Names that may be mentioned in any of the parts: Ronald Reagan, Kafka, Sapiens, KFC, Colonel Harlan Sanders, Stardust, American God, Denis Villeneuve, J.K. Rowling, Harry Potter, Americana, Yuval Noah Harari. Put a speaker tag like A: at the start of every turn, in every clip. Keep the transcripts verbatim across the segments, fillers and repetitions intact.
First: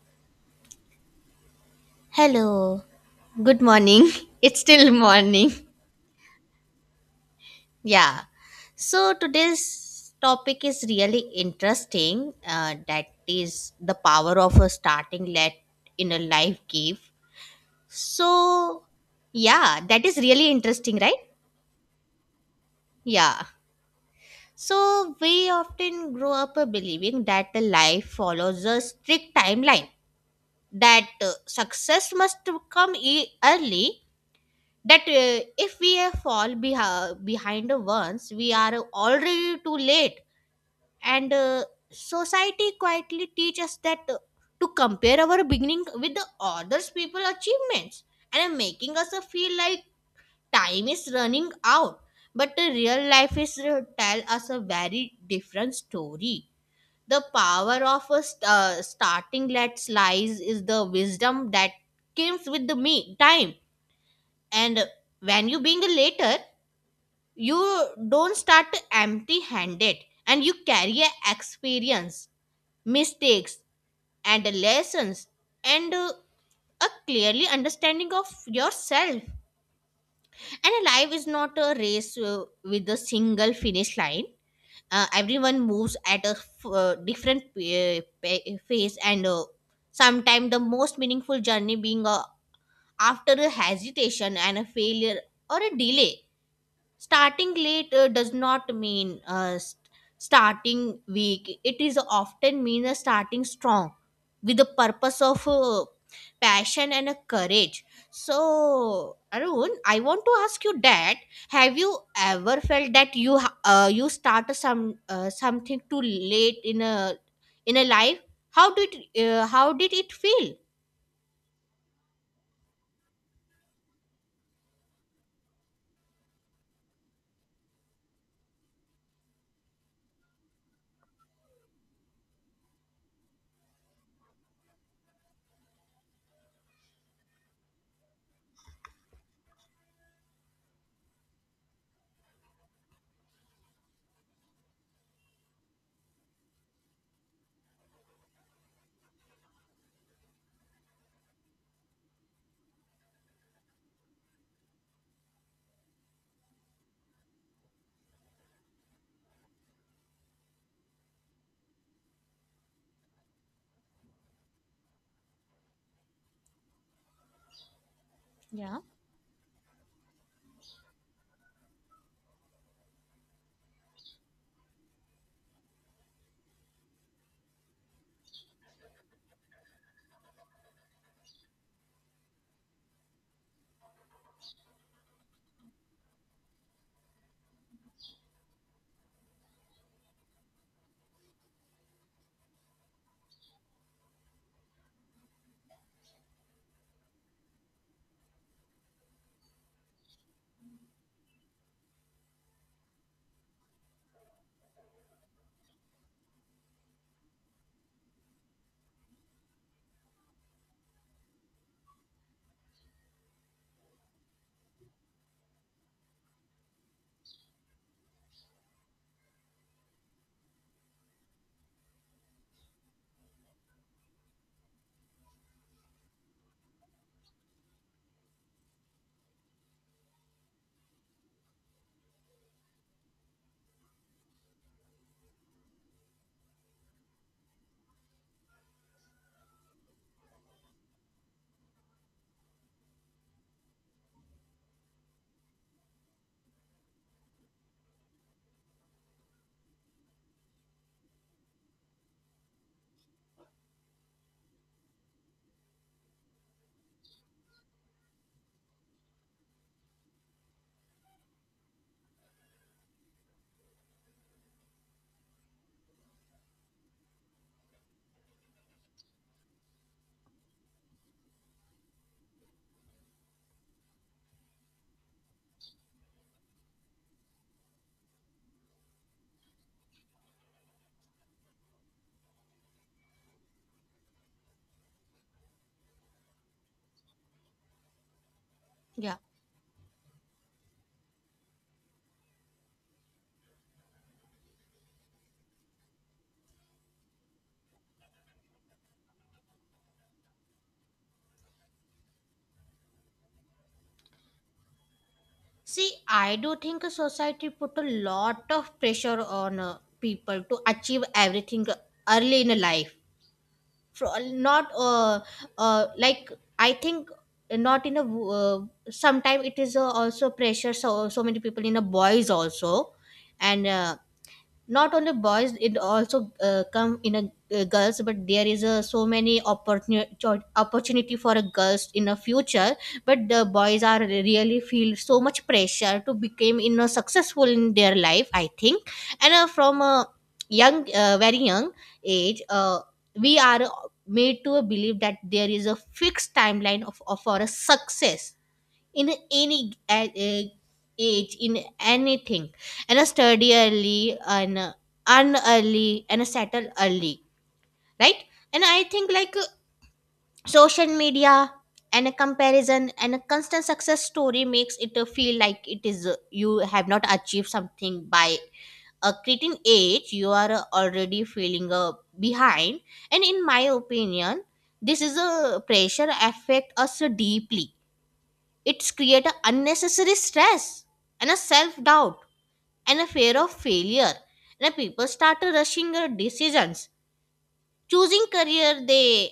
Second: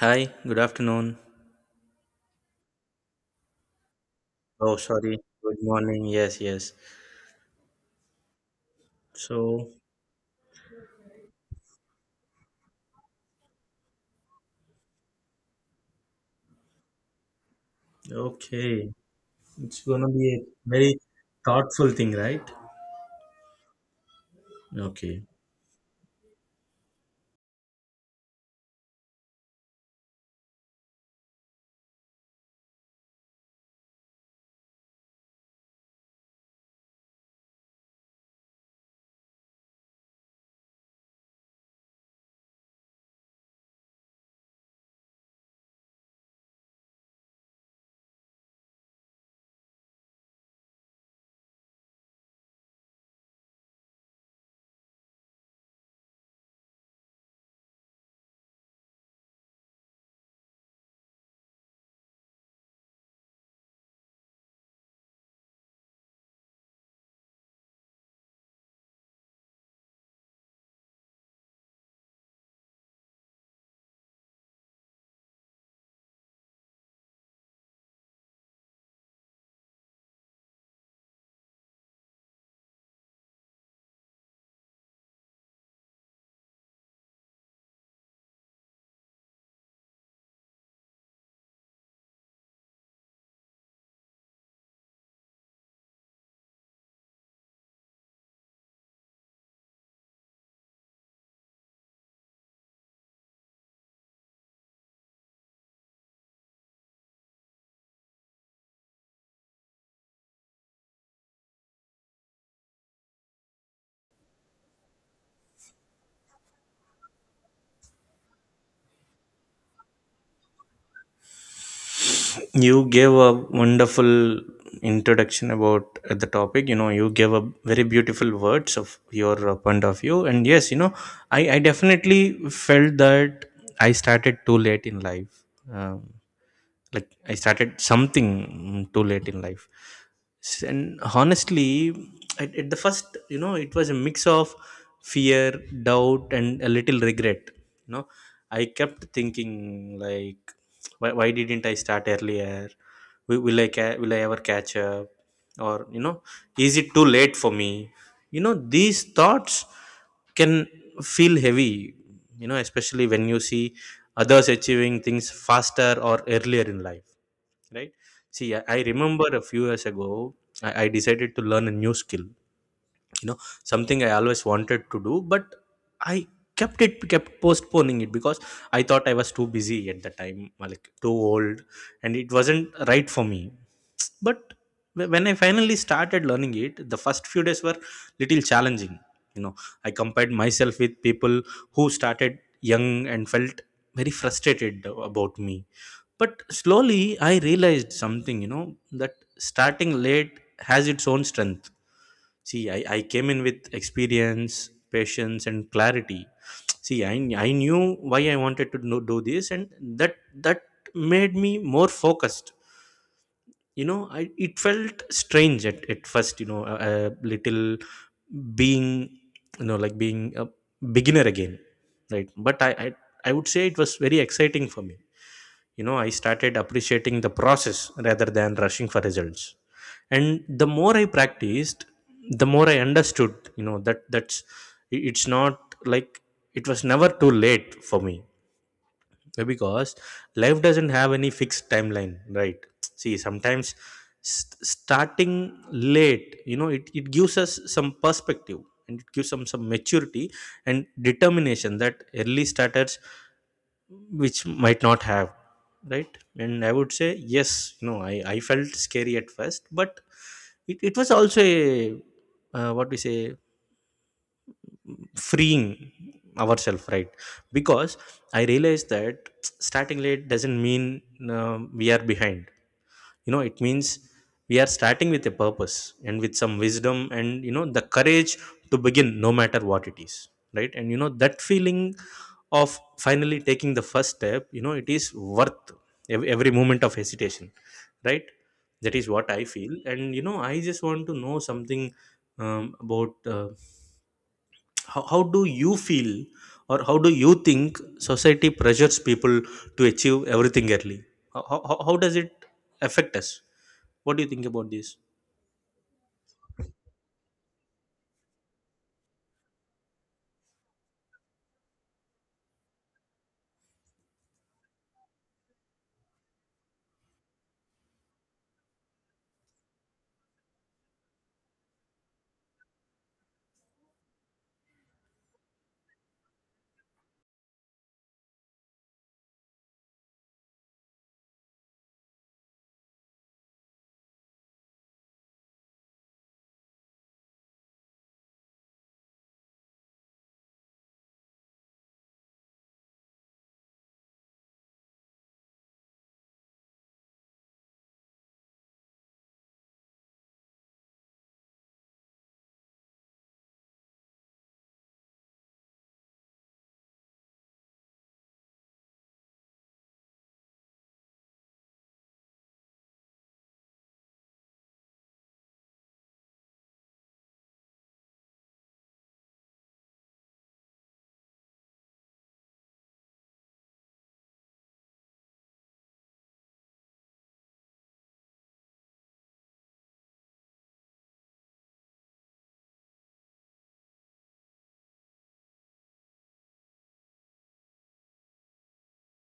A: Hi, good afternoon.
B: Hello. Good morning. It's
A: Oh,
B: still
A: sorry.
B: morning.
A: Good morning. Yes, yes.
B: Yeah. So
A: So,
B: today's topic is really interesting. Uh, that is the power of a starting let in a life give. So
A: okay. It's
B: yeah, that
A: gonna
B: is
A: be a
B: really
A: very
B: interesting, right?
A: thoughtful thing, right?
B: Yeah. So
A: Okay.
B: we often grow up uh, believing that the life follows a strict timeline. That uh, success must come e- early, that uh, if we uh, fall beha- behind, once we are already too late. And uh, society quietly teaches us that, uh, to compare our beginning with the others people achievements, and uh, making us uh, feel like time is running out. But the real life is uh, tell us a very different story. The power of a st- uh, starting let's lies is the wisdom that comes with the me time. And when you being later, you don't start empty handed, and you carry a experience, mistakes, and lessons, and uh, a clearly understanding of yourself. And a life is not a race uh, with a single finish line. Uh, everyone moves at a f- uh, different p- pa- pace, and uh, sometimes the most meaningful journey being uh, after a hesitation and a failure or a delay. Starting late uh, does not mean uh, st- starting weak, it is often mean a starting strong with the purpose of uh, passion and a courage. So Arun, I want to ask you that, have you ever felt that you ha- uh, you start some uh, something too late in a in a life? How did uh, how did it feel?
A: You gave a wonderful introduction about uh, the topic. You know, you gave a very beautiful words of your uh, point of view. And yes, you know, I, I definitely felt that I started too late in life. Um, like I started something mm, too late in life. S- and honestly, at, at the first, you know, it was a mix of fear, doubt and a little regret. You know, I kept thinking, like, why, why didn't I start earlier? Will, will i ca- will I ever catch up? Or, you know, is it too late for me? You know, these thoughts can feel heavy, you know, especially when you see others achieving things faster or earlier in life, right? See i, I
B: Yeah.
A: remember a few years ago I, I decided to learn a new skill, you know, something I always wanted to do, but I kept it kept postponing it because I thought I was too busy at the time, like too old, and it wasn't right for me. But wh- when I finally started learning it, the first few days were little challenging. You know, I compared myself with people who started young and felt very frustrated about me. But slowly I realized something, you know, that starting late has its own strength. See i, I came in with experience, patience and clarity. See i, I knew why I wanted to know, do this, and that that made me more focused. You know, I, it felt strange at, at first, you know, a, a little being, you know, like being a beginner again, right? But I, I i would say it was very exciting for me. You know, I started appreciating the process rather than rushing for results, and the more I practiced, the more I understood, you know, that that's it's not like, it was never too late for me, uh, because life doesn't have any fixed timeline, right? See sometimes st- starting late, you know, it, it gives us some perspective, and it gives some some maturity and determination that early starters which might not have, right? And I would say yes, you know, i i felt scary at first, but it, it was also a, uh, what we say, freeing ourselves, right? Because I realized that starting late doesn't mean, uh, we are behind. You know, it means we are starting with a purpose and with some wisdom and, you know, the courage to begin no matter what it is, right? And you know that feeling of finally taking the first step, you know, it is worth ev- every moment of hesitation, right? That is
B: Yeah.
A: what I feel, and, you know, I just want to know something um, about, uh, how, how do you feel, or how do you think society pressures people to achieve everything early? How, how, how does it affect us? What do you think about this?
B: See, I do think a society put a lot of pressure on uh, people to achieve everything early in life. For, not uh, uh, like I think, not in a, uh, sometime it is uh, also pressure, so so many people in a boys also. And uh, not only boys, it also uh, come in a uh, girls, but there is a so many opportunity opportunity for a girls in a future. But the boys are really feel so much pressure to become you know successful in their life I think. And uh, from a young uh, very young age, uh, we are made to believe that there is a fixed timeline of, of for a success in any a- a- age, in anything. And a study early, and uh, earn early, and settle early, right? And I think like, uh, social media and a comparison and a constant success story makes it uh, feel like it is, uh, you have not achieved something by a certain age, you are uh, already feeling uh, behind. And in my opinion, this is a pressure affect us deeply. It's create a unnecessary stress and a self-doubt and a fear of failure, and people start rushing their decisions, choosing career they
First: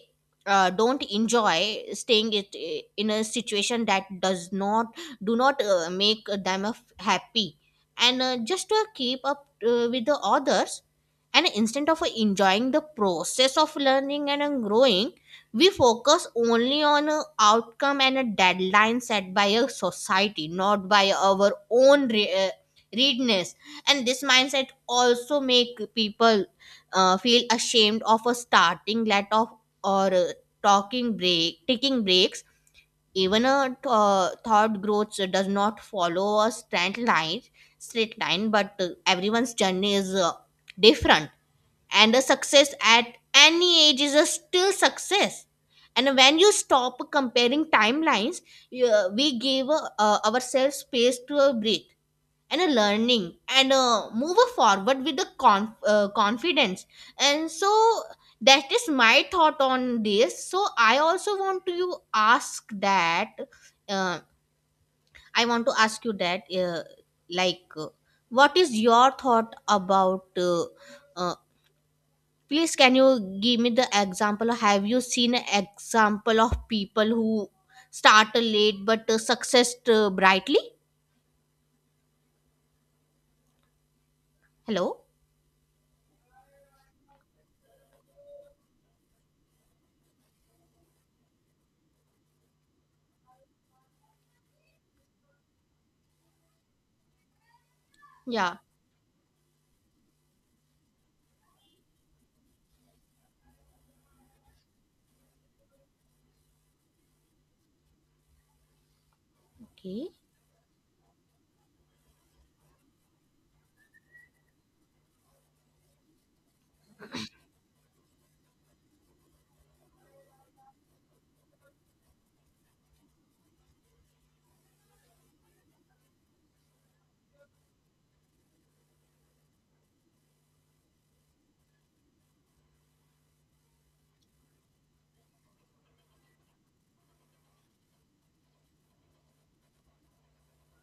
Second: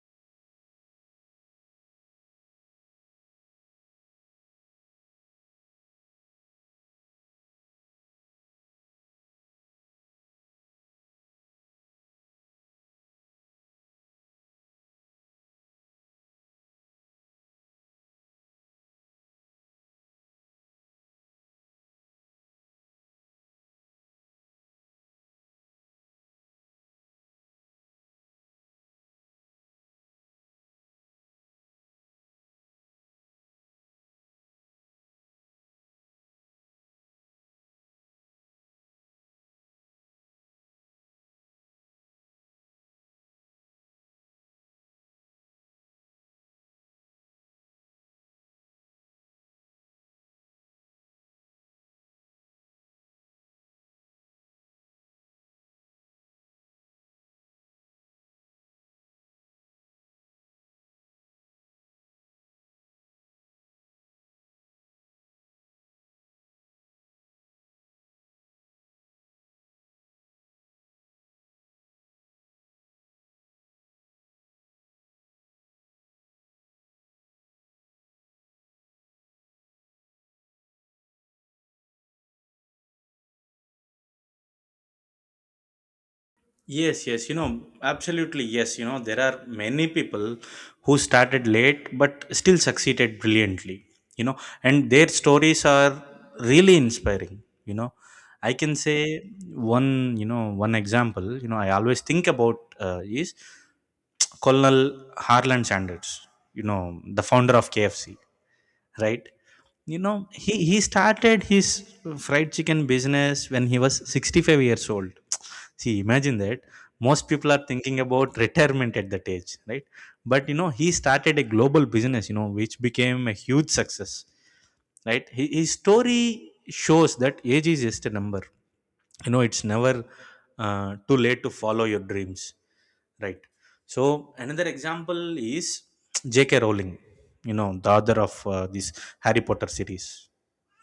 B: uh, don't enjoy, staying it eh, in a situation that does not, do not uh, make them f- happy, and uh, just to keep up uh, with the others. And instead of enjoying the process of learning and uh, growing, we focus only on a outcome and a deadline set by a society, not by our own re- uh, readiness. And this mindset also make people uh, feel ashamed of a starting let off, or uh, talking break taking breaks, even a th- uh, thought growth does not follow a straight line straight line. But uh, everyone's journey is uh, different, and a success at any age is a still success. And when you stop comparing timelines, you, we give uh, ourselves space to a break and a learning and uh, move forward with the conf- uh, confidence. And so that is my thought on this. So I also want to you ask that, uh, I want to ask you that, uh, like uh, what is your thought about, uh, uh, please can you give me the example, have you seen an example of people who start late but uh, success uh, brightly? Hello.
A: Yes, yes, you know, absolutely yes. You know, there are many people who started late but still succeeded brilliantly, you know, and their stories are really inspiring. You know, I
B: Yeah.
A: can say one, you know, one example, you know, I always think about uh, is Colonel Harlan Sanders, you know, the founder of K F C, right. You
B: Okay.
A: know, he he started his fried chicken business when he was sixty-five years old. See, imagine that. Most people are thinking about retirement at that age, right? But you know, he started a global business, you know, which became a huge success, right? Hi- his story shows that age is just a number. You know, it's never uh, too late to follow your dreams, right? So another example is JK Rowling, you know, the author of uh, this Harry Potter series.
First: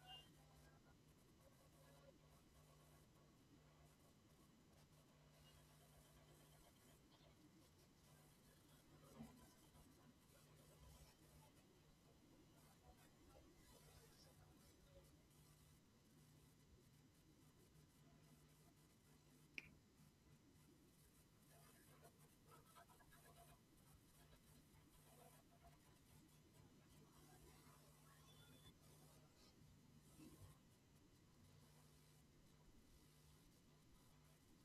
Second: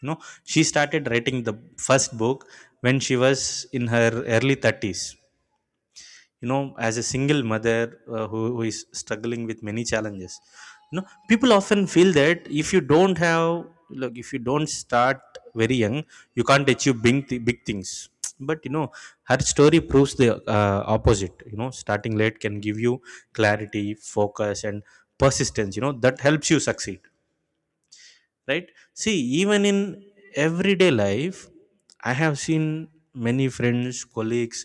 A: You know, she started writing the first book when she was in her early thirties, you know, as a single mother, uh, who, who is struggling with many challenges. You know, people often feel that if you don't have, look, if you don't start very young, you can't achieve big, th- big things. But you know, her story proves the, uh, opposite. You know, starting late can give you clarity, focus and persistence, you know, that helps you succeed, right? See, even in everyday life, I have seen many friends, colleagues,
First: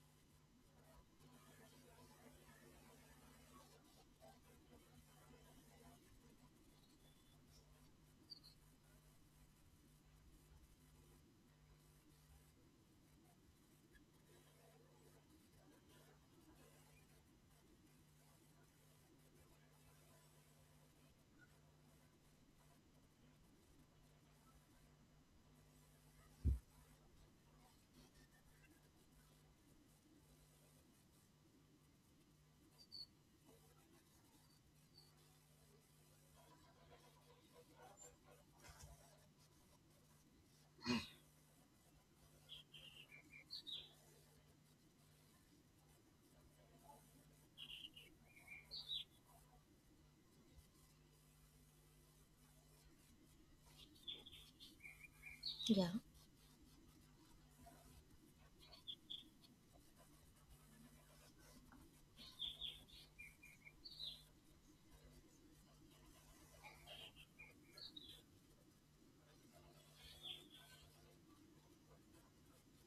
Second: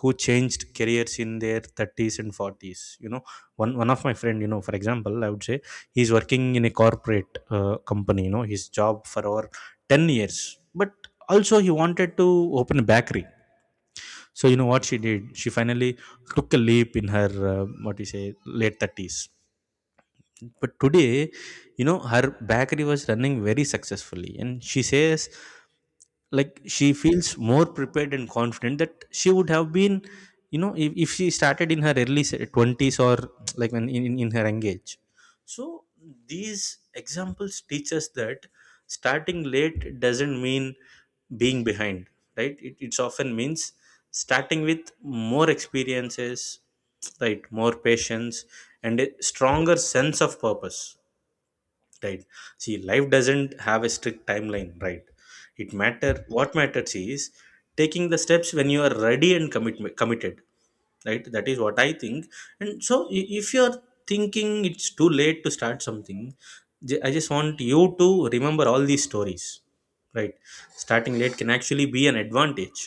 A: who changed careers in their thirties and forties. You know, one one of my friend, you know, for example, I would say, he's working in a corporate uh, company, you know, his job for over ten years, but also he wanted to open a bakery. So you know what she did, she finally took a leap in her, uh, what do you say, late thirties. But today, you know, her bakery was running very successfully, and she says, like, she feels more prepared and confident that she would have been, you know, if, if she started in her early se- twenties, or like when in, in in her engage. So these examples teach us that starting late doesn't mean being behind, right. It, it's often means starting with more experiences, right, more patience and a stronger sense of purpose, right? See, life doesn't have a strict timeline, right. it
B: Yeah.
A: matter What matters is taking the steps when you are ready and commit, committed, right? That is what I think. And so i- if you are thinking it's too late to start something, ju- I just want you to remember all these stories, right. Starting late can actually be an advantage.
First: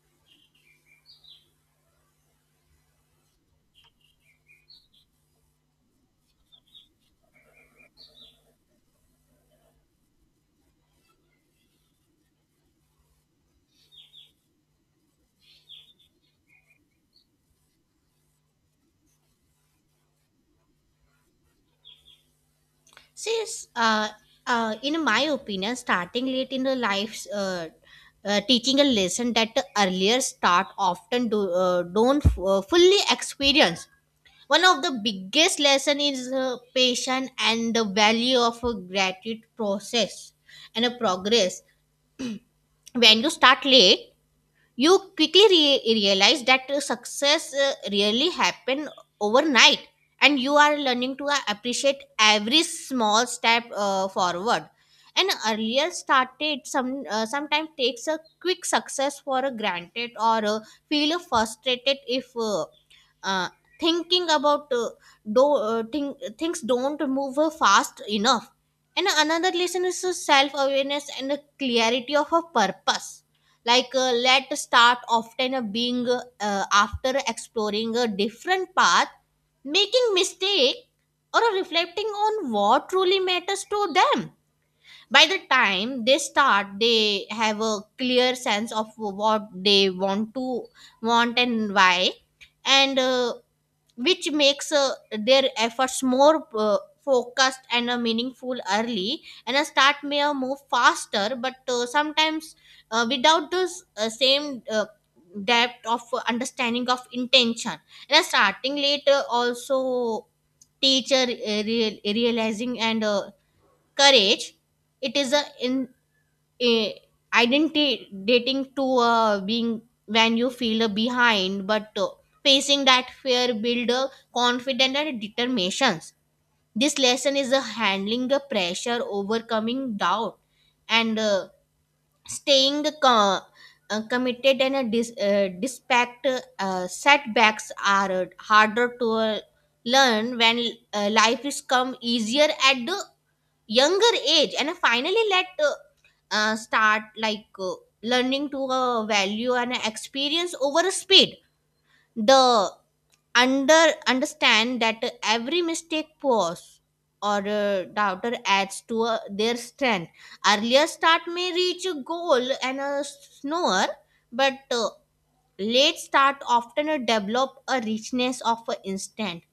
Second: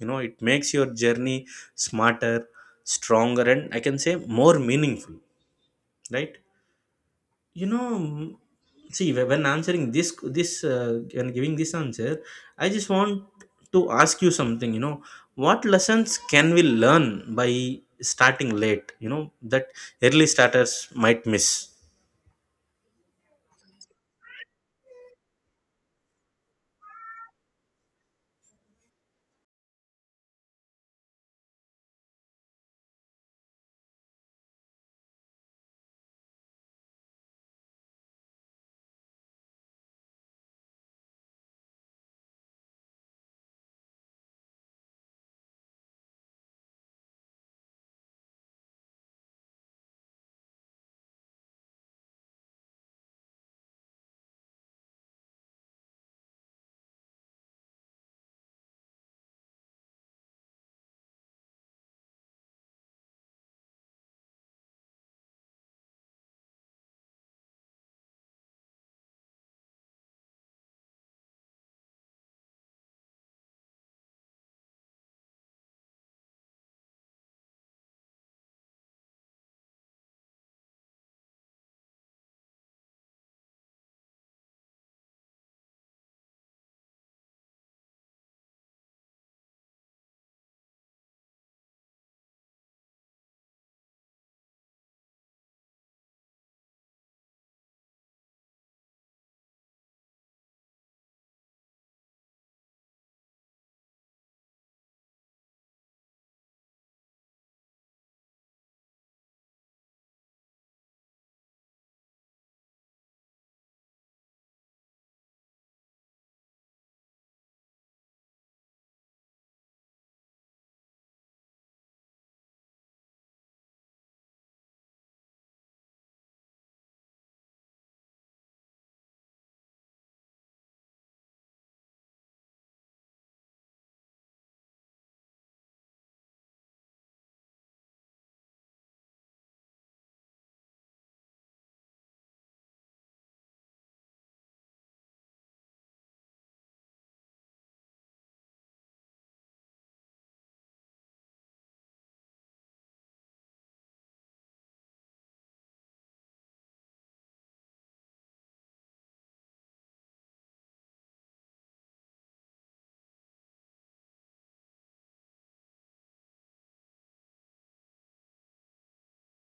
A: You know, it makes your journey smarter, stronger, and I can say more meaningful, right? You know, mm, see whe- when answering this, this uh, when giving this answer, I just want to ask you something. You know, what lessons can we learn by starting late, you know, that early starters might miss?
B: Since, uh, uh, in my opinion, starting late in the life, uh, uh, teaching a lesson that the earlier start often do, uh, don't uh, fully experience. One of the biggest lesson is uh, patience and the value of a gratitude process and a progress. When you start late, you quickly re- realize that uh, success uh, really happen overnight, and you are learning to uh, appreciate every small step uh, forward. An earlier started some uh, sometimes takes a quick success for a granted, or uh, feel frustrated if uh, uh, thinking about uh, do uh, think, things don't move uh, fast enough. And another lesson is self awareness and a clarity of a purpose. Like uh, let start often uh, being uh, after exploring a different path, making mistake, or uh, reflecting on what truly matters to them. By the time they start, they have a clear sense of what they want to want and why, and uh, which makes uh, their efforts more uh, focused and uh, meaningful early. And a start may uh, move faster, but uh, sometimes uh, without this uh, same uh, depth of uh, understanding of intention. And a starting later also teacher uh, real, realizing and uh, courage. It is a in, eh, identity dating to uh, being, when you feel uh, behind, but uh, facing that fear build uh, confidence and determinations. This lesson is uh, handling the pressure, overcoming doubt, and uh, staying co- uh, committed, and uh, dis- uh, despite uh, setbacks are uh, harder to uh, learn, when uh, life is come easier at the younger age. And finally let uh, uh, start like uh, learning to uh, value and experience over speed. The under understand that every mistake pause, or uh, doubter adds to uh, their strength. Earlier start may reach a goal and a snore, but uh, late start often uh, develop a richness of uh, instant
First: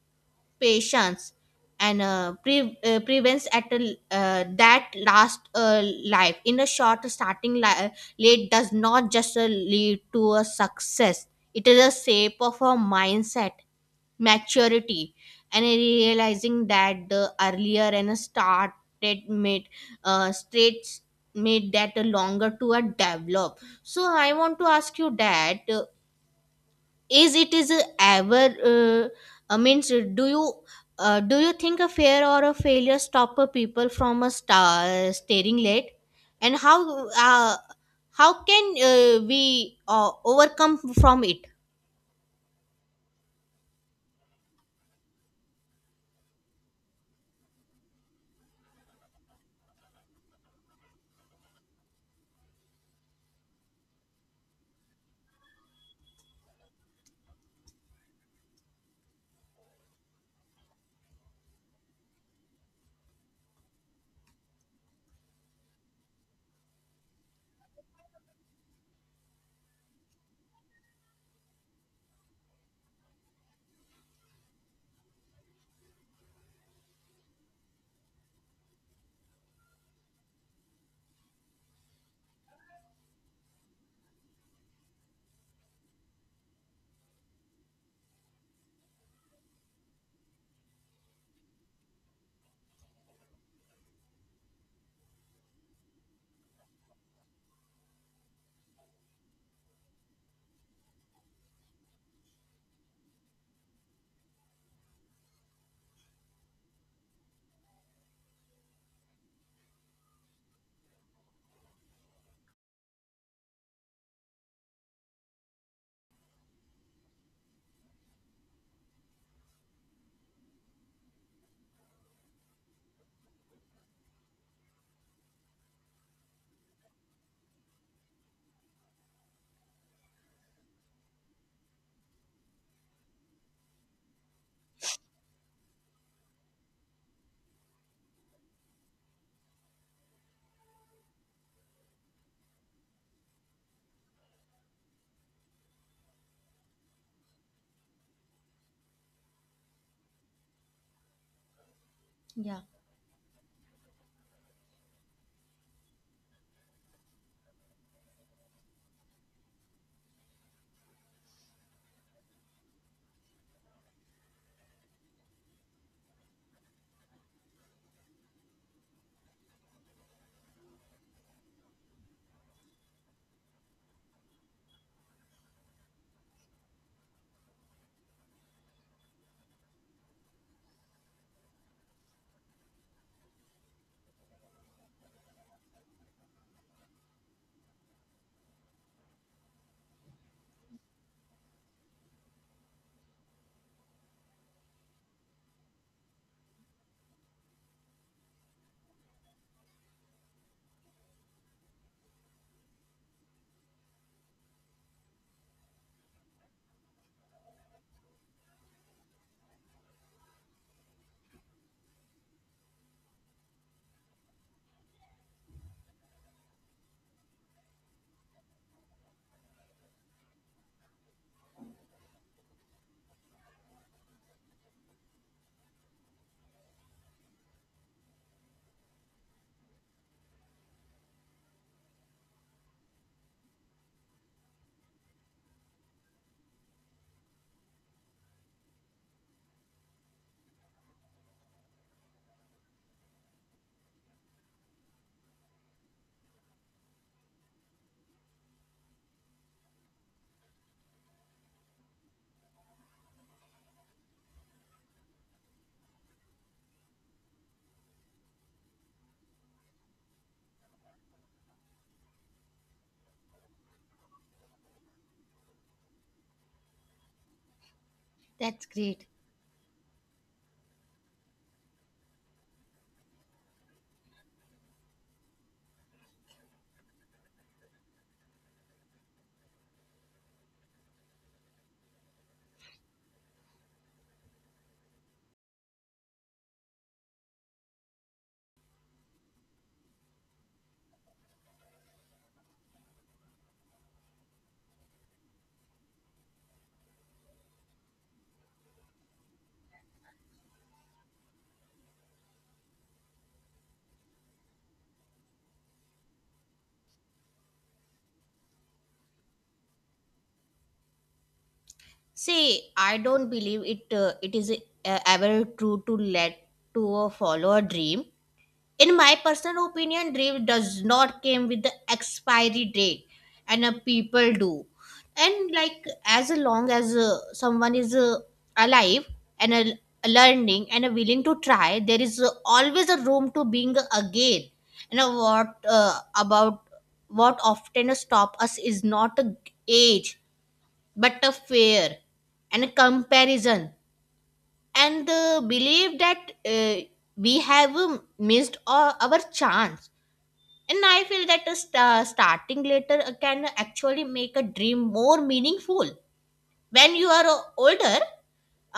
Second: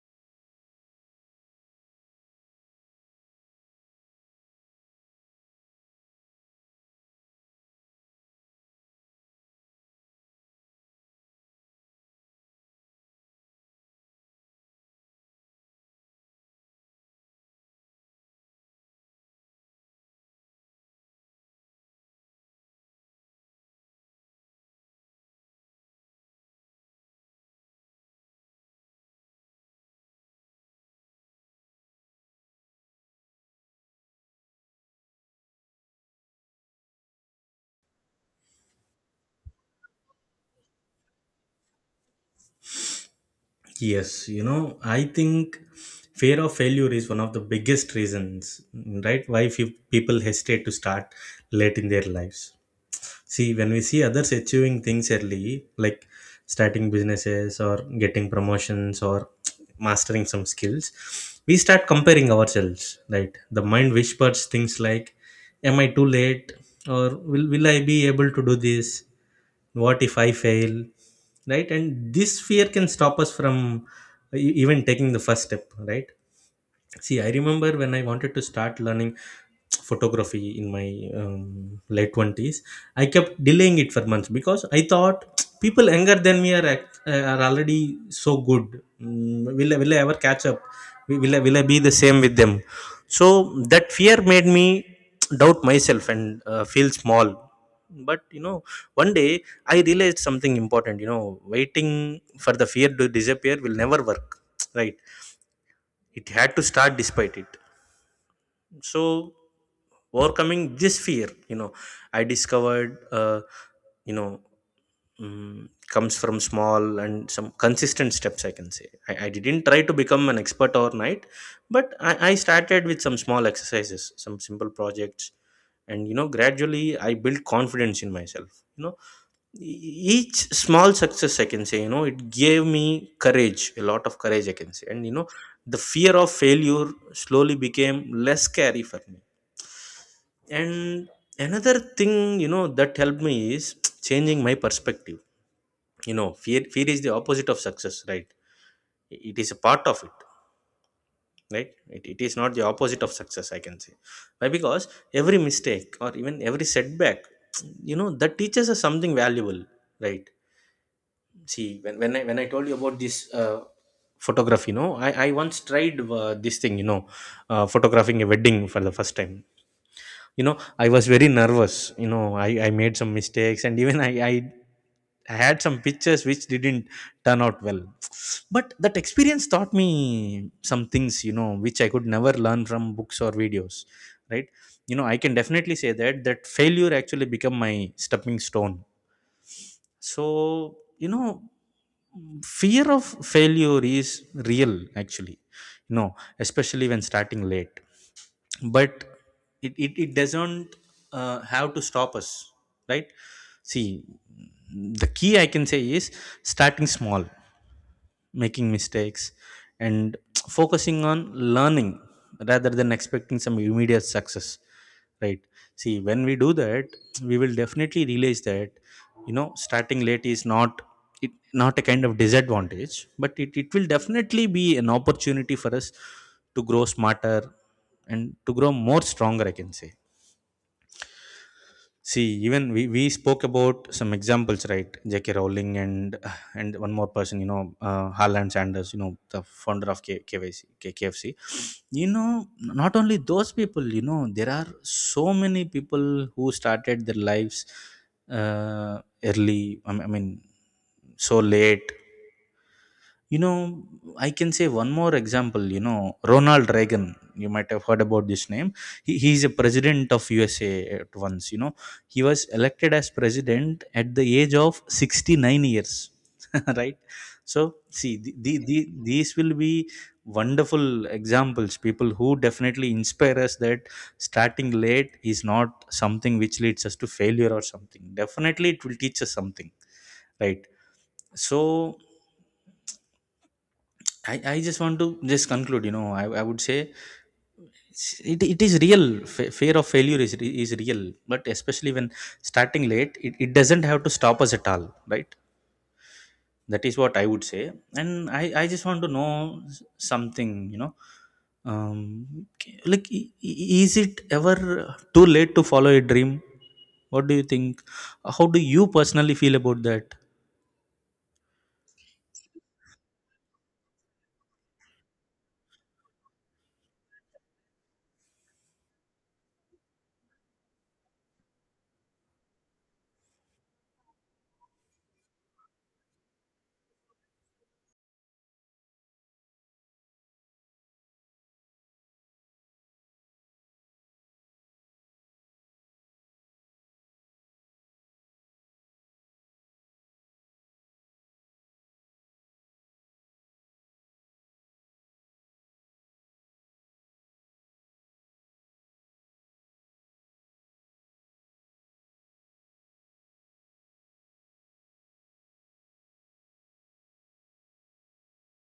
B: patience, and uh, pre- uh, prevents at a, uh, that last uh, life in a short starting li- late does not just uh, lead to a success. It is a shape of a mindset, maturity, and realizing that the earlier and started made uh, states made that longer to a develop. So I want to ask you that, uh, is it is a ever uh, uh, means uh, do you uh, do you think a fear or a failure stop a people from a star staring late, and how, uh, how can uh, we uh, overcome from it?
A: Yes, you know, I think fear of failure is one of the biggest reasons, right? Why fe- people hesitate to start late in their lives. See, when we see others achieving things early, like starting businesses, or getting promotions, or mastering some skills, we start comparing ourselves, right? The mind whispers things like, am I too late? Or will, will I be able to do this? What if I fail? Right? And this fear can stop us from e- even taking the first step, right? See, I remember when I wanted to start learning photography in my um, late twenties, I kept delaying it for months because I thought people younger than me are, act- uh, are already so good. Mm, will, I- will I ever catch up? Will will I, will I be the same with them? So that fear made me doubt myself and uh, feel small. But you know, one day I realized something important. You know, waiting for the fear to disappear will never work, right? It had to start despite it. So overcoming this fear, you know, I discovered, uh, you know, mm, comes from small and some consistent steps, I can say. I, I didn't try to become an expert overnight, but I, I started with some small exercises, some simple projects, and, you know, gradually I built confidence in myself. You know, each small success, I can say, you know, it gave me courage, a lot of courage, I can say. And, you know, the fear of failure slowly became less scary for me. And another thing, you know, that helped me is, changing my perspective. You know, fear fear is the opposite of success, right. It is a part of it, right. It, it is not
B: Yeah,
A: the opposite of success, I can say. Why? Because every mistake, or even every setback, you know, that teaches us something valuable, right? See, when, when I when I told you about this uh, photography, you know, I, I once tried uh, this thing, you know, uh, photographing a wedding for the first time. You know, I was very nervous. You know, I, I made some mistakes, and even I, I had some pictures which didn't turn out well. But that experience taught me some things, you know, which I could never learn from books or videos, right? You know, I can definitely say that that failure actually become my stepping stone, so you know fear of failure is real actually, you know, especially when starting late. But it, it, it doesn't uh, have to stop us, right? See, the key I can say is starting small, making mistakes, and focusing on learning rather than expecting some immediate success, right? See, when we do that, we will definitely realize that, you know starting late is not it not a kind of disadvantage, but it, it will definitely be an opportunity for us to grow smarter and to grow more stronger, I can say. See, even we, we spoke about some examples, right? JK Rowling, and and one more person, you know, uh, Harlan Sanders, you know, the founder of K- KYC, K- kfc. You know, not only those people, you know, there are so many people who started their lives uh, early I mean I mean, so late. You know, I can say one more example. You know, Ronald Reagan. You might have heard about this name. He, he's a president of U S A at once. You know, he was elected as president at the age of sixty-nine years, right? So, see, the, the,
B: that's
A: the,
B: great.
A: these will be wonderful examples. People who definitely inspire us that starting late is not something which leads us to failure or something. Definitely, it will teach us something, right? So, I, I just want to just conclude. You know i, I would say s- it, it is real. Fa- fear of failure is, re- is real, but especially when starting late, it, it doesn't have to stop us at all, right? That is what I would say. And i, I just want to know s- something, you know. Um, k- like i- i- is it ever too late to follow a dream? What do you think? How do you personally feel about that?
B: See, I don't believe it. Uh, it is uh, ever true to let to uh, follow a dream. In my personal opinion, dream does not came with the expiry date, and uh, people do, and like as long as uh, someone is uh, alive and uh, learning and uh, willing to try, there is uh, always a room to being again. And uh, what uh, about what often stop us is not a age, but a fear and a comparison, and the belief that uh, we have um, missed our, our chance. And I feel that uh, st- uh, starting later uh, can actually make a dream more meaningful. When you are uh, older,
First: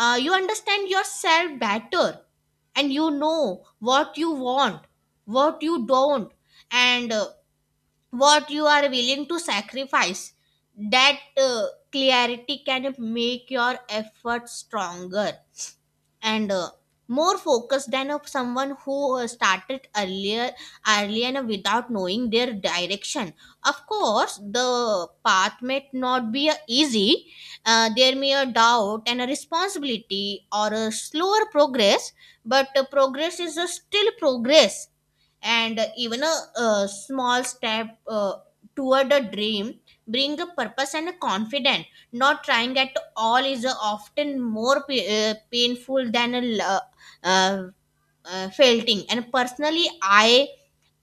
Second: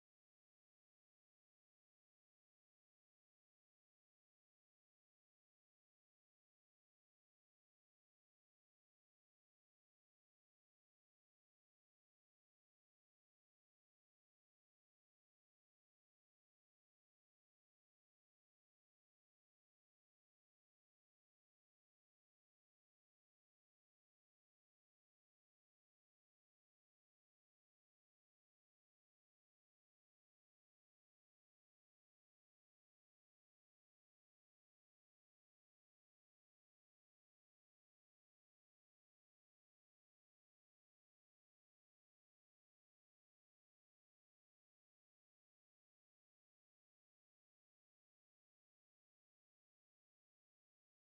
B: uh, you understand yourself better, and you know what you want, what you don't, and uh, what you are willing to sacrifice. That uh, clarity can make your effort stronger and uh, more focused than of someone who uh, started earlier, early, and without knowing their direction. Of course the path may not be uh, easy, uh, there may a doubt and a responsibility or a slower progress, but uh, progress is a still progress. And even a, a small step uh, toward a dream bring a purpose and a confidence. Not trying at all is uh, often more pa- uh, painful than a l- uh, uh, uh, felting. And personally I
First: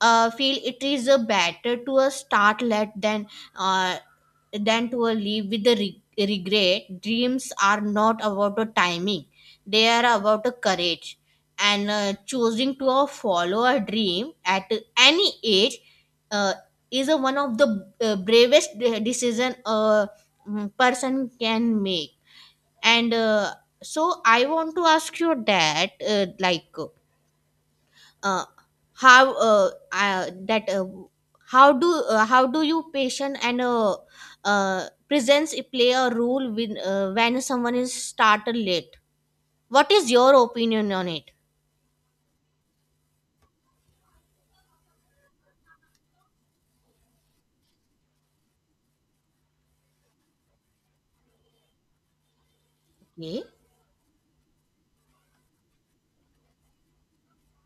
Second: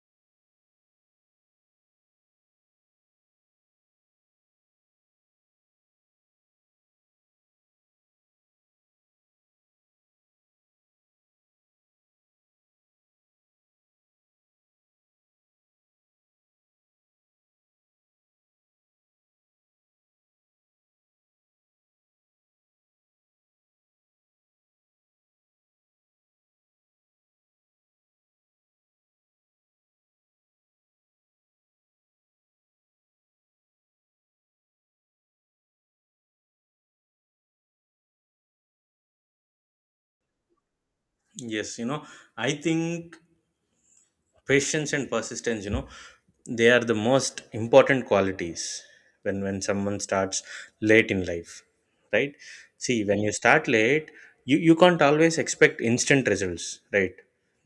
B: uh, feel it is uh, better to uh, start late than uh, than to a leave with the re- regret. Dreams are not about the timing, they are about the courage. And uh, choosing to uh, follow a dream at any age uh, is a one of the uh, bravest de- decision a mm, person can make. And uh, so I want to ask you that, uh, like uh, how uh, uh, that uh, how do uh, how do you patient and uh, uh, presence play a role when uh, when someone is started late? What is your opinion on it?
A: Yes, you know, I think patience and persistence, you know, they are the most important qualities when when someone starts late in life, right? See, when you
B: Okay.
A: start late, you you can't always expect instant results, right?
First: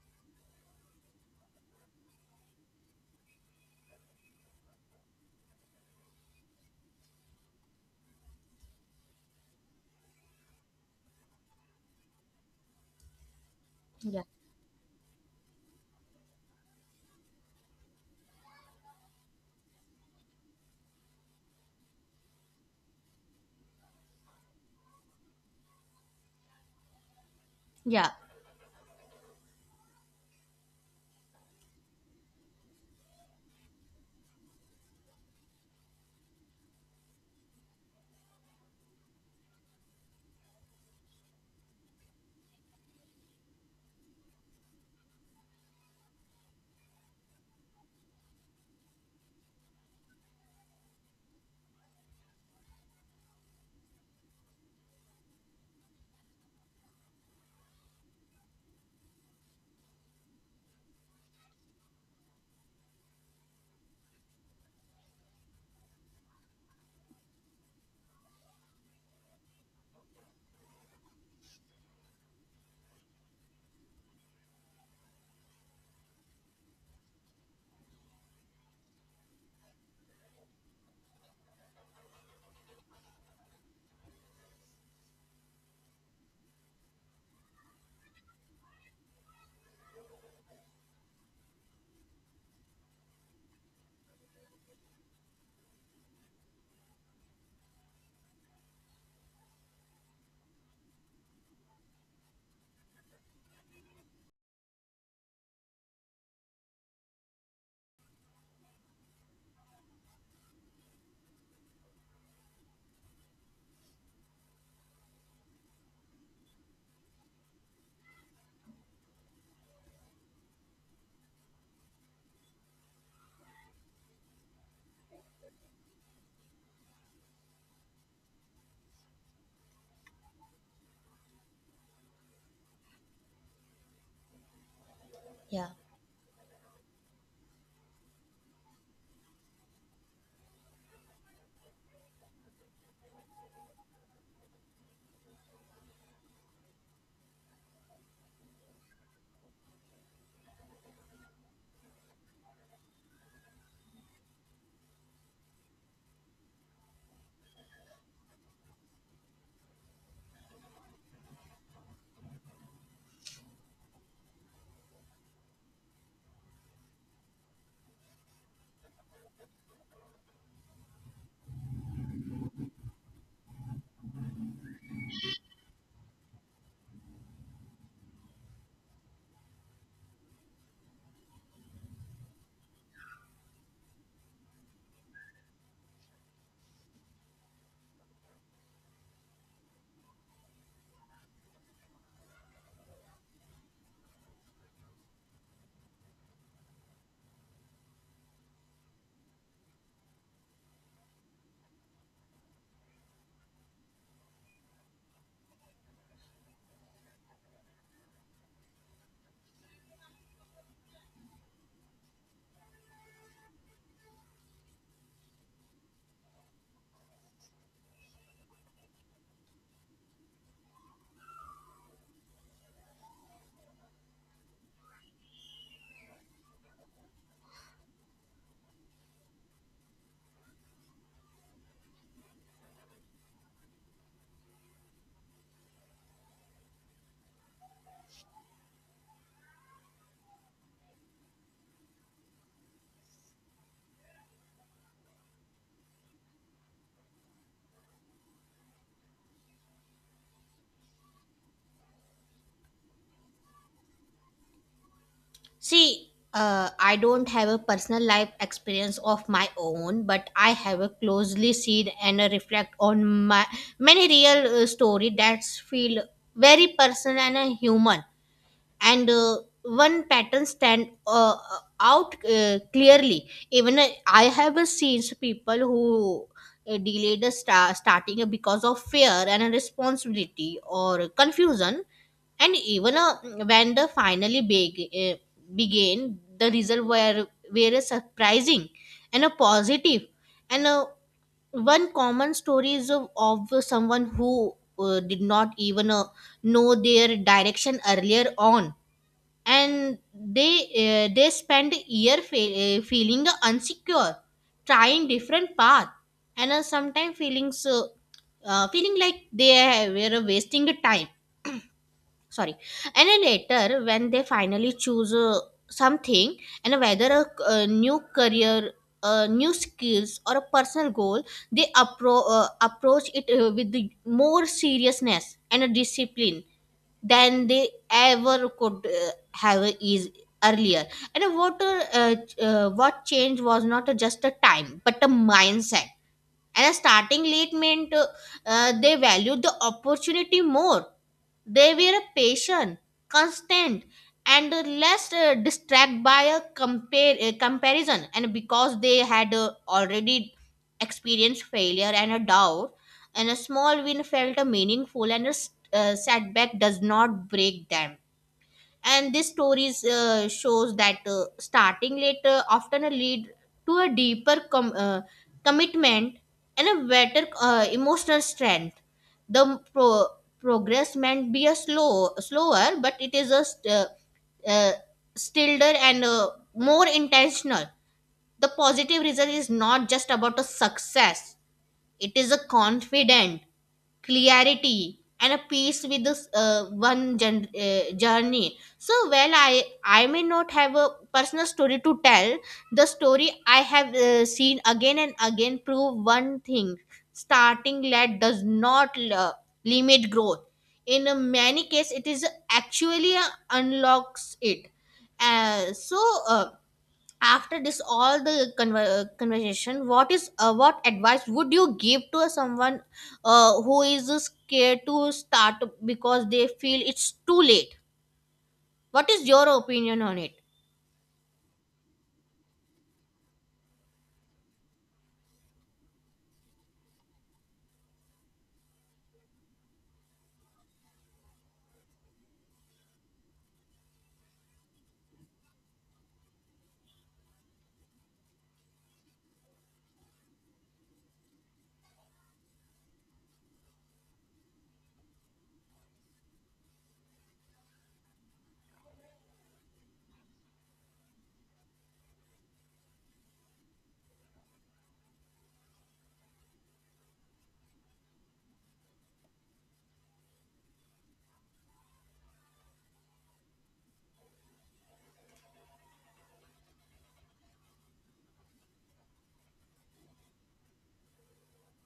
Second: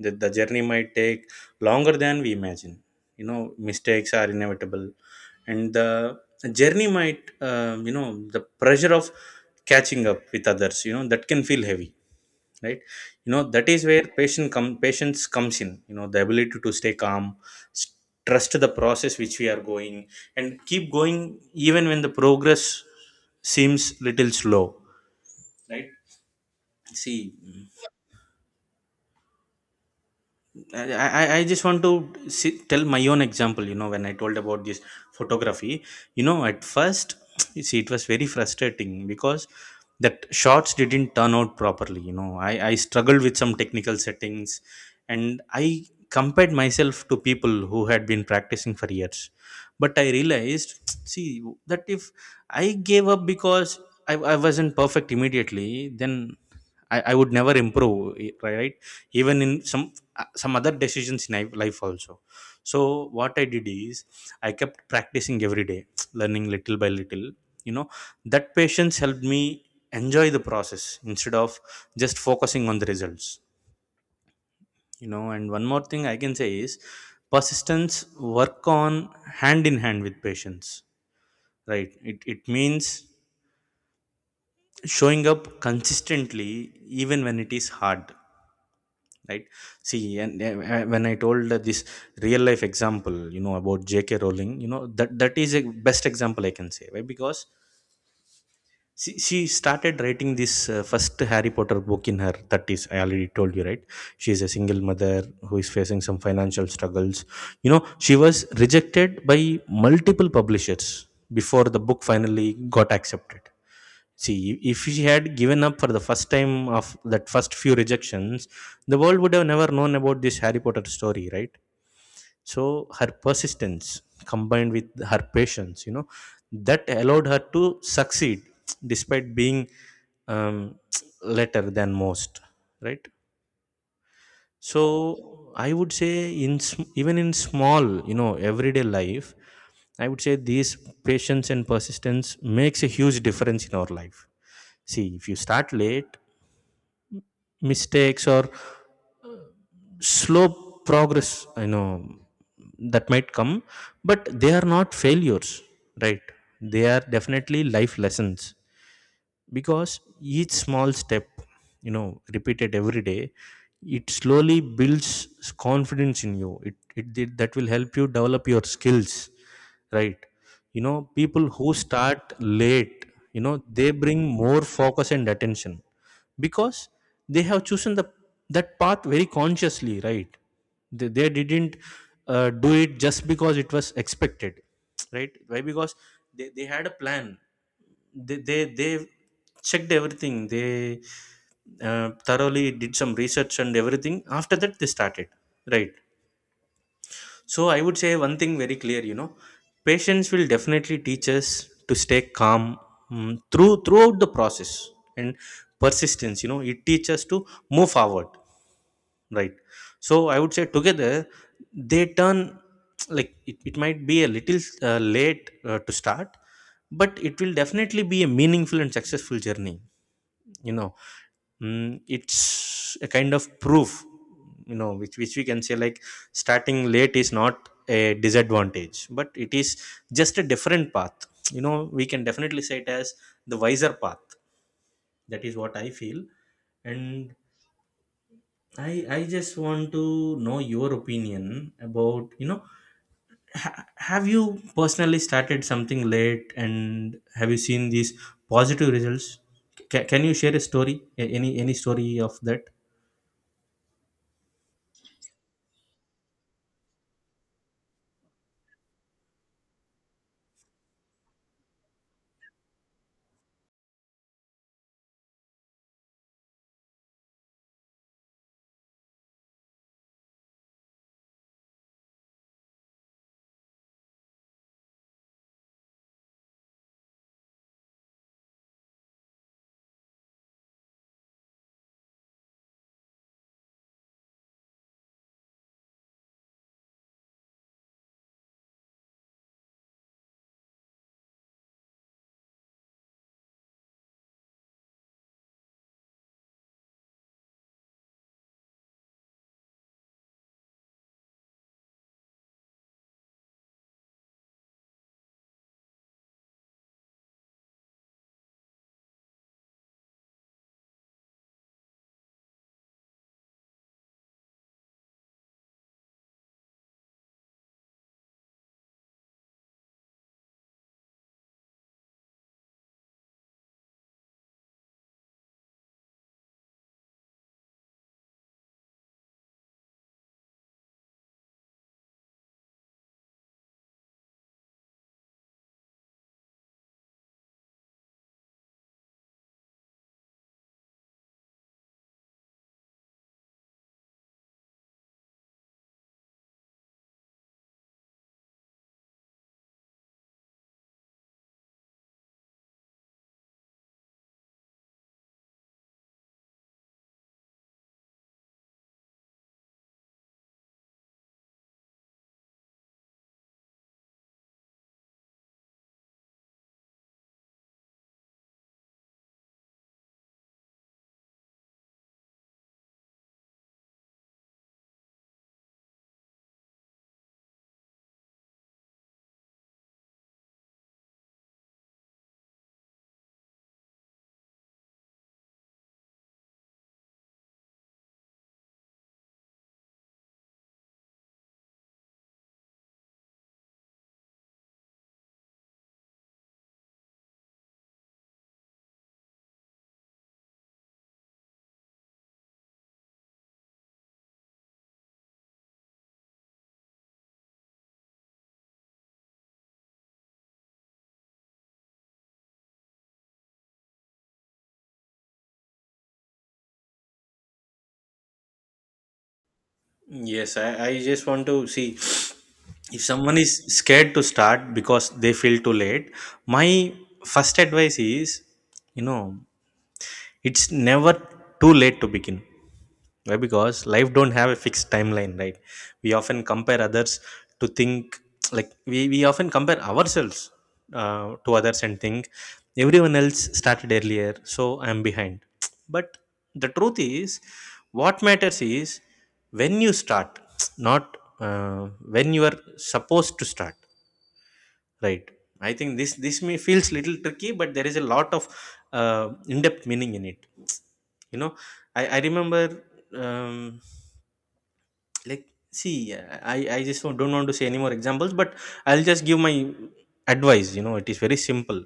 A: The, the journey might take longer than we imagine. You know, mistakes are inevitable, and the journey might um, you know, the pressure of catching up with others, you know, that can feel heavy, right? You know, that is where
B: Yeah.
A: patient com- patience comes in, you know, the ability to stay calm, s- trust the process which we are going, and keep going even when the progress seems little slow, right? See,
B: Yeah.
A: I, I I just want to see, tell my own example. You know, when I told about this photography, you know, at first, you see, it was very frustrating because that shots didn't turn out properly. You know, I, I struggled with some technical settings and I compared myself to people who had been practicing for years. But I realized, see, that if I gave up because I, I wasn't perfect immediately, then I, I would never improve, i- right? Even in some uh, some other decisions in life life also. So what I did is I kept practicing every day, learning little by little. You know, that patience helped me enjoy the process instead of just focusing on the results. You know, and one more thing I can say is persistence work on hand in hand with patience, right? It, it means showing up consistently even when it is hard, right? See, and uh, uh, when I told uh, this real life example, you know, about JK Rowling, you know, that that is a best example I can say, right? Because she, she started writing this uh, first Harry Potter book in her thirties, I already told you, right? She is a single mother who is facing some financial struggles. You know, she was rejected by multiple publishers before the book finally got accepted. See, if she had given up for the first time of that first few rejections, the world would have never known about this Harry Potter story, right? So her persistence combined with her patience, you know, that allowed her to succeed despite being um, later than most, right? So
B: Yeah.
A: I would say, in sm- even in small, you know, everyday life, I would say these patience and persistence makes a huge difference in our life. See, if you start late, mistakes or slow progress, I know, that might come, but they are not failures, right? They are definitely life lessons, because each small step, you know, repeated every day, it slowly builds confidence in you. It, it, it that will help you develop your skills, right? You know, people who start late, you know, they bring more focus and attention, because they have chosen the that path very consciously, right? They, they didn't uh, do it just because it was expected, right? Why? Because they, they had a plan. They they, they checked everything. They uh, thoroughly did some research and everything. After that, they started, right? So I would say one thing very clear, you know, patience will definitely teach us to stay calm, mm, through throughout the process, and persistence. You know, it teaches us to move forward, right? So I would say together they turn like, it, it might be a little uh, late uh, to start, but it will definitely be a meaningful and successful journey. You know, mm, it's a kind of proof, you know, which which we can say like starting late is not a disadvantage, but it is just a different path. You know, we can definitely say it as the wiser path. That is what I feel. And i i just want to know your opinion about, you know, ha- have you personally started something late, and have you seen these positive results? Ca Can you share a story? A- any any story of that?
B: See, uh, I don't have a personal life experience of my own, but I have a closely seen and a reflect on my many real uh, story that's feel very personal and a human. And uh, one pattern stand uh, out uh, clearly. Even uh, I have uh, seen people who uh, delayed the star- starting because of fear and responsibility or confusion, and even uh, when they finally beg- uh, began, the results were were surprising and uh, positive. And uh, one common story is of, of someone who uh, did not even uh, know their direction earlier on, and they uh, they spend year fe- uh, feeling insecure, trying different path, and uh, sometimes feeling so uh, feeling like they were wasting the time, sorry. And then later, when they finally choose uh, something, and whether a, a new career, uh, new skills, or a personal goal, they appro- uh, approach it uh, with the more seriousness and a discipline than they ever could uh, have is earlier. And what uh, ch- uh, what changed was not uh, just a time but a mindset. And starting late meant uh, uh, they valued the opportunity more. They were patient, constant, and uh, less uh, distracted by a compare, uh, comparison. And because they had uh, already experienced failure and a doubt, and a small win felt uh, meaningful, and a s- uh, setback does not break them. And this stories uh, shows that uh, starting later often lead to a deeper com- uh, commitment and a better uh, emotional strength. The pro- progress might be a slow slower, but it is a st- uh, uh, stiller and uh, more intentional. The positive result is not just about a success. It is a confident, clarity, and a peace with this uh, one gen- uh, journey. So well, I i may not have a personal story to tell, the story I have uh, seen again and again prove one thing: starting late does not uh, limit growth, in uh, many cases it is actually uh, unlocks it. uh, so uh, After this all the conver- uh, conversation, what is, uh, what advice would you give to someone uh, who is scared to start because they feel it's too late? What is your opinion on it?
A: Yes, I, I just want to see, if someone is scared to start because they feel too late. My first advice is, you know, it's never too late to begin. Why? Because life don't have a fixed timeline, right? We often compare others to think like, we, we often compare ourselves uh, to others and think everyone else started earlier, so I'm behind. But the truth is, what matters is when you start, not uh, when you are supposed to start, right? I think this this may feels little tricky, but there is a lot of uh, in-depth meaning in it. You know, I, I remember. Um, like see uh, i i just don't don't want to say any more examples, but I'll just give my advice. You know, it is very simple.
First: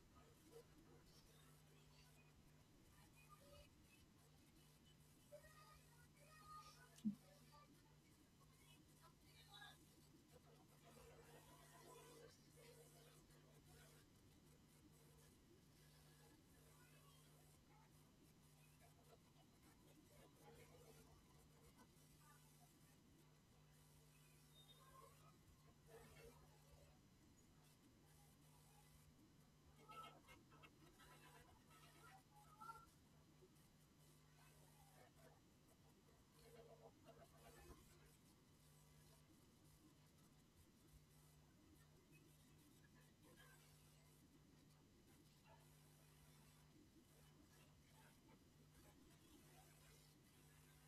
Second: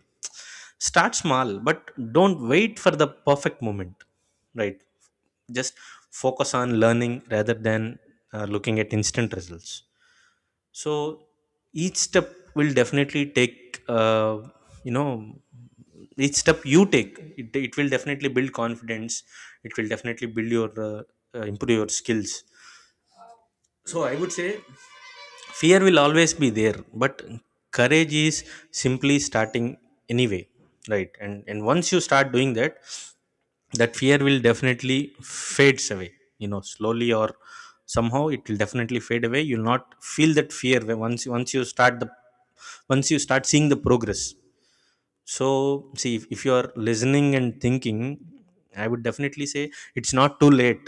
A: Start small, but don't wait for the perfect moment, right? Just focus on learning rather than uh, looking at instant results. So each step will definitely take uh, you know each step you take, it, it will definitely build confidence. It will definitely build your uh, uh, improve your skills. So I would say fear will always be there, but courage is simply starting anyway, right? And and once you start doing that, that fear will definitely fades away, you know, slowly or somehow it will definitely fade away. You'll not feel that fear when- once once you start the once you start seeing the progress. So, see, if, if you are listening and thinking, I would definitely say it's not too late.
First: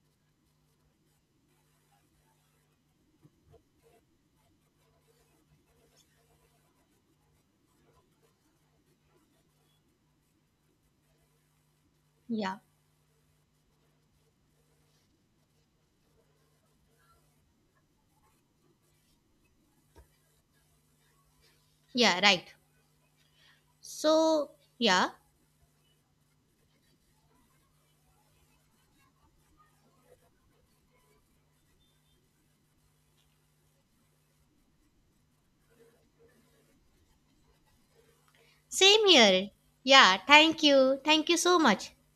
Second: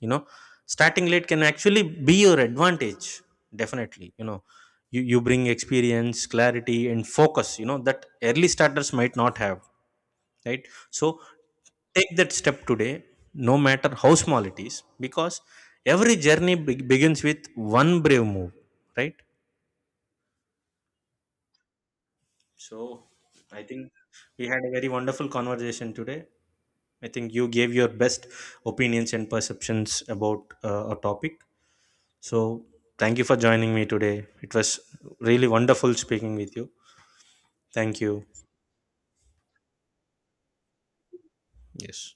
A: You know, starting late can actually be your advantage. Definitely, you know, you, you bring experience, clarity, and focus, you know, that early starters might not have, right? So, take that
B: Yeah.
A: step today, no matter how small it is, because every journey be- begins with one brave move, right?
B: Yeah, right.
A: So, I think we
B: So
A: had a very
B: yeah.
A: wonderful conversation today. I think you gave your best opinions and perceptions about uh, a topic. So, thank you for joining me today. It was really wonderful speaking with you. Thank you.
B: Same here. Yeah, thank you, thank you so much.
A: Yes.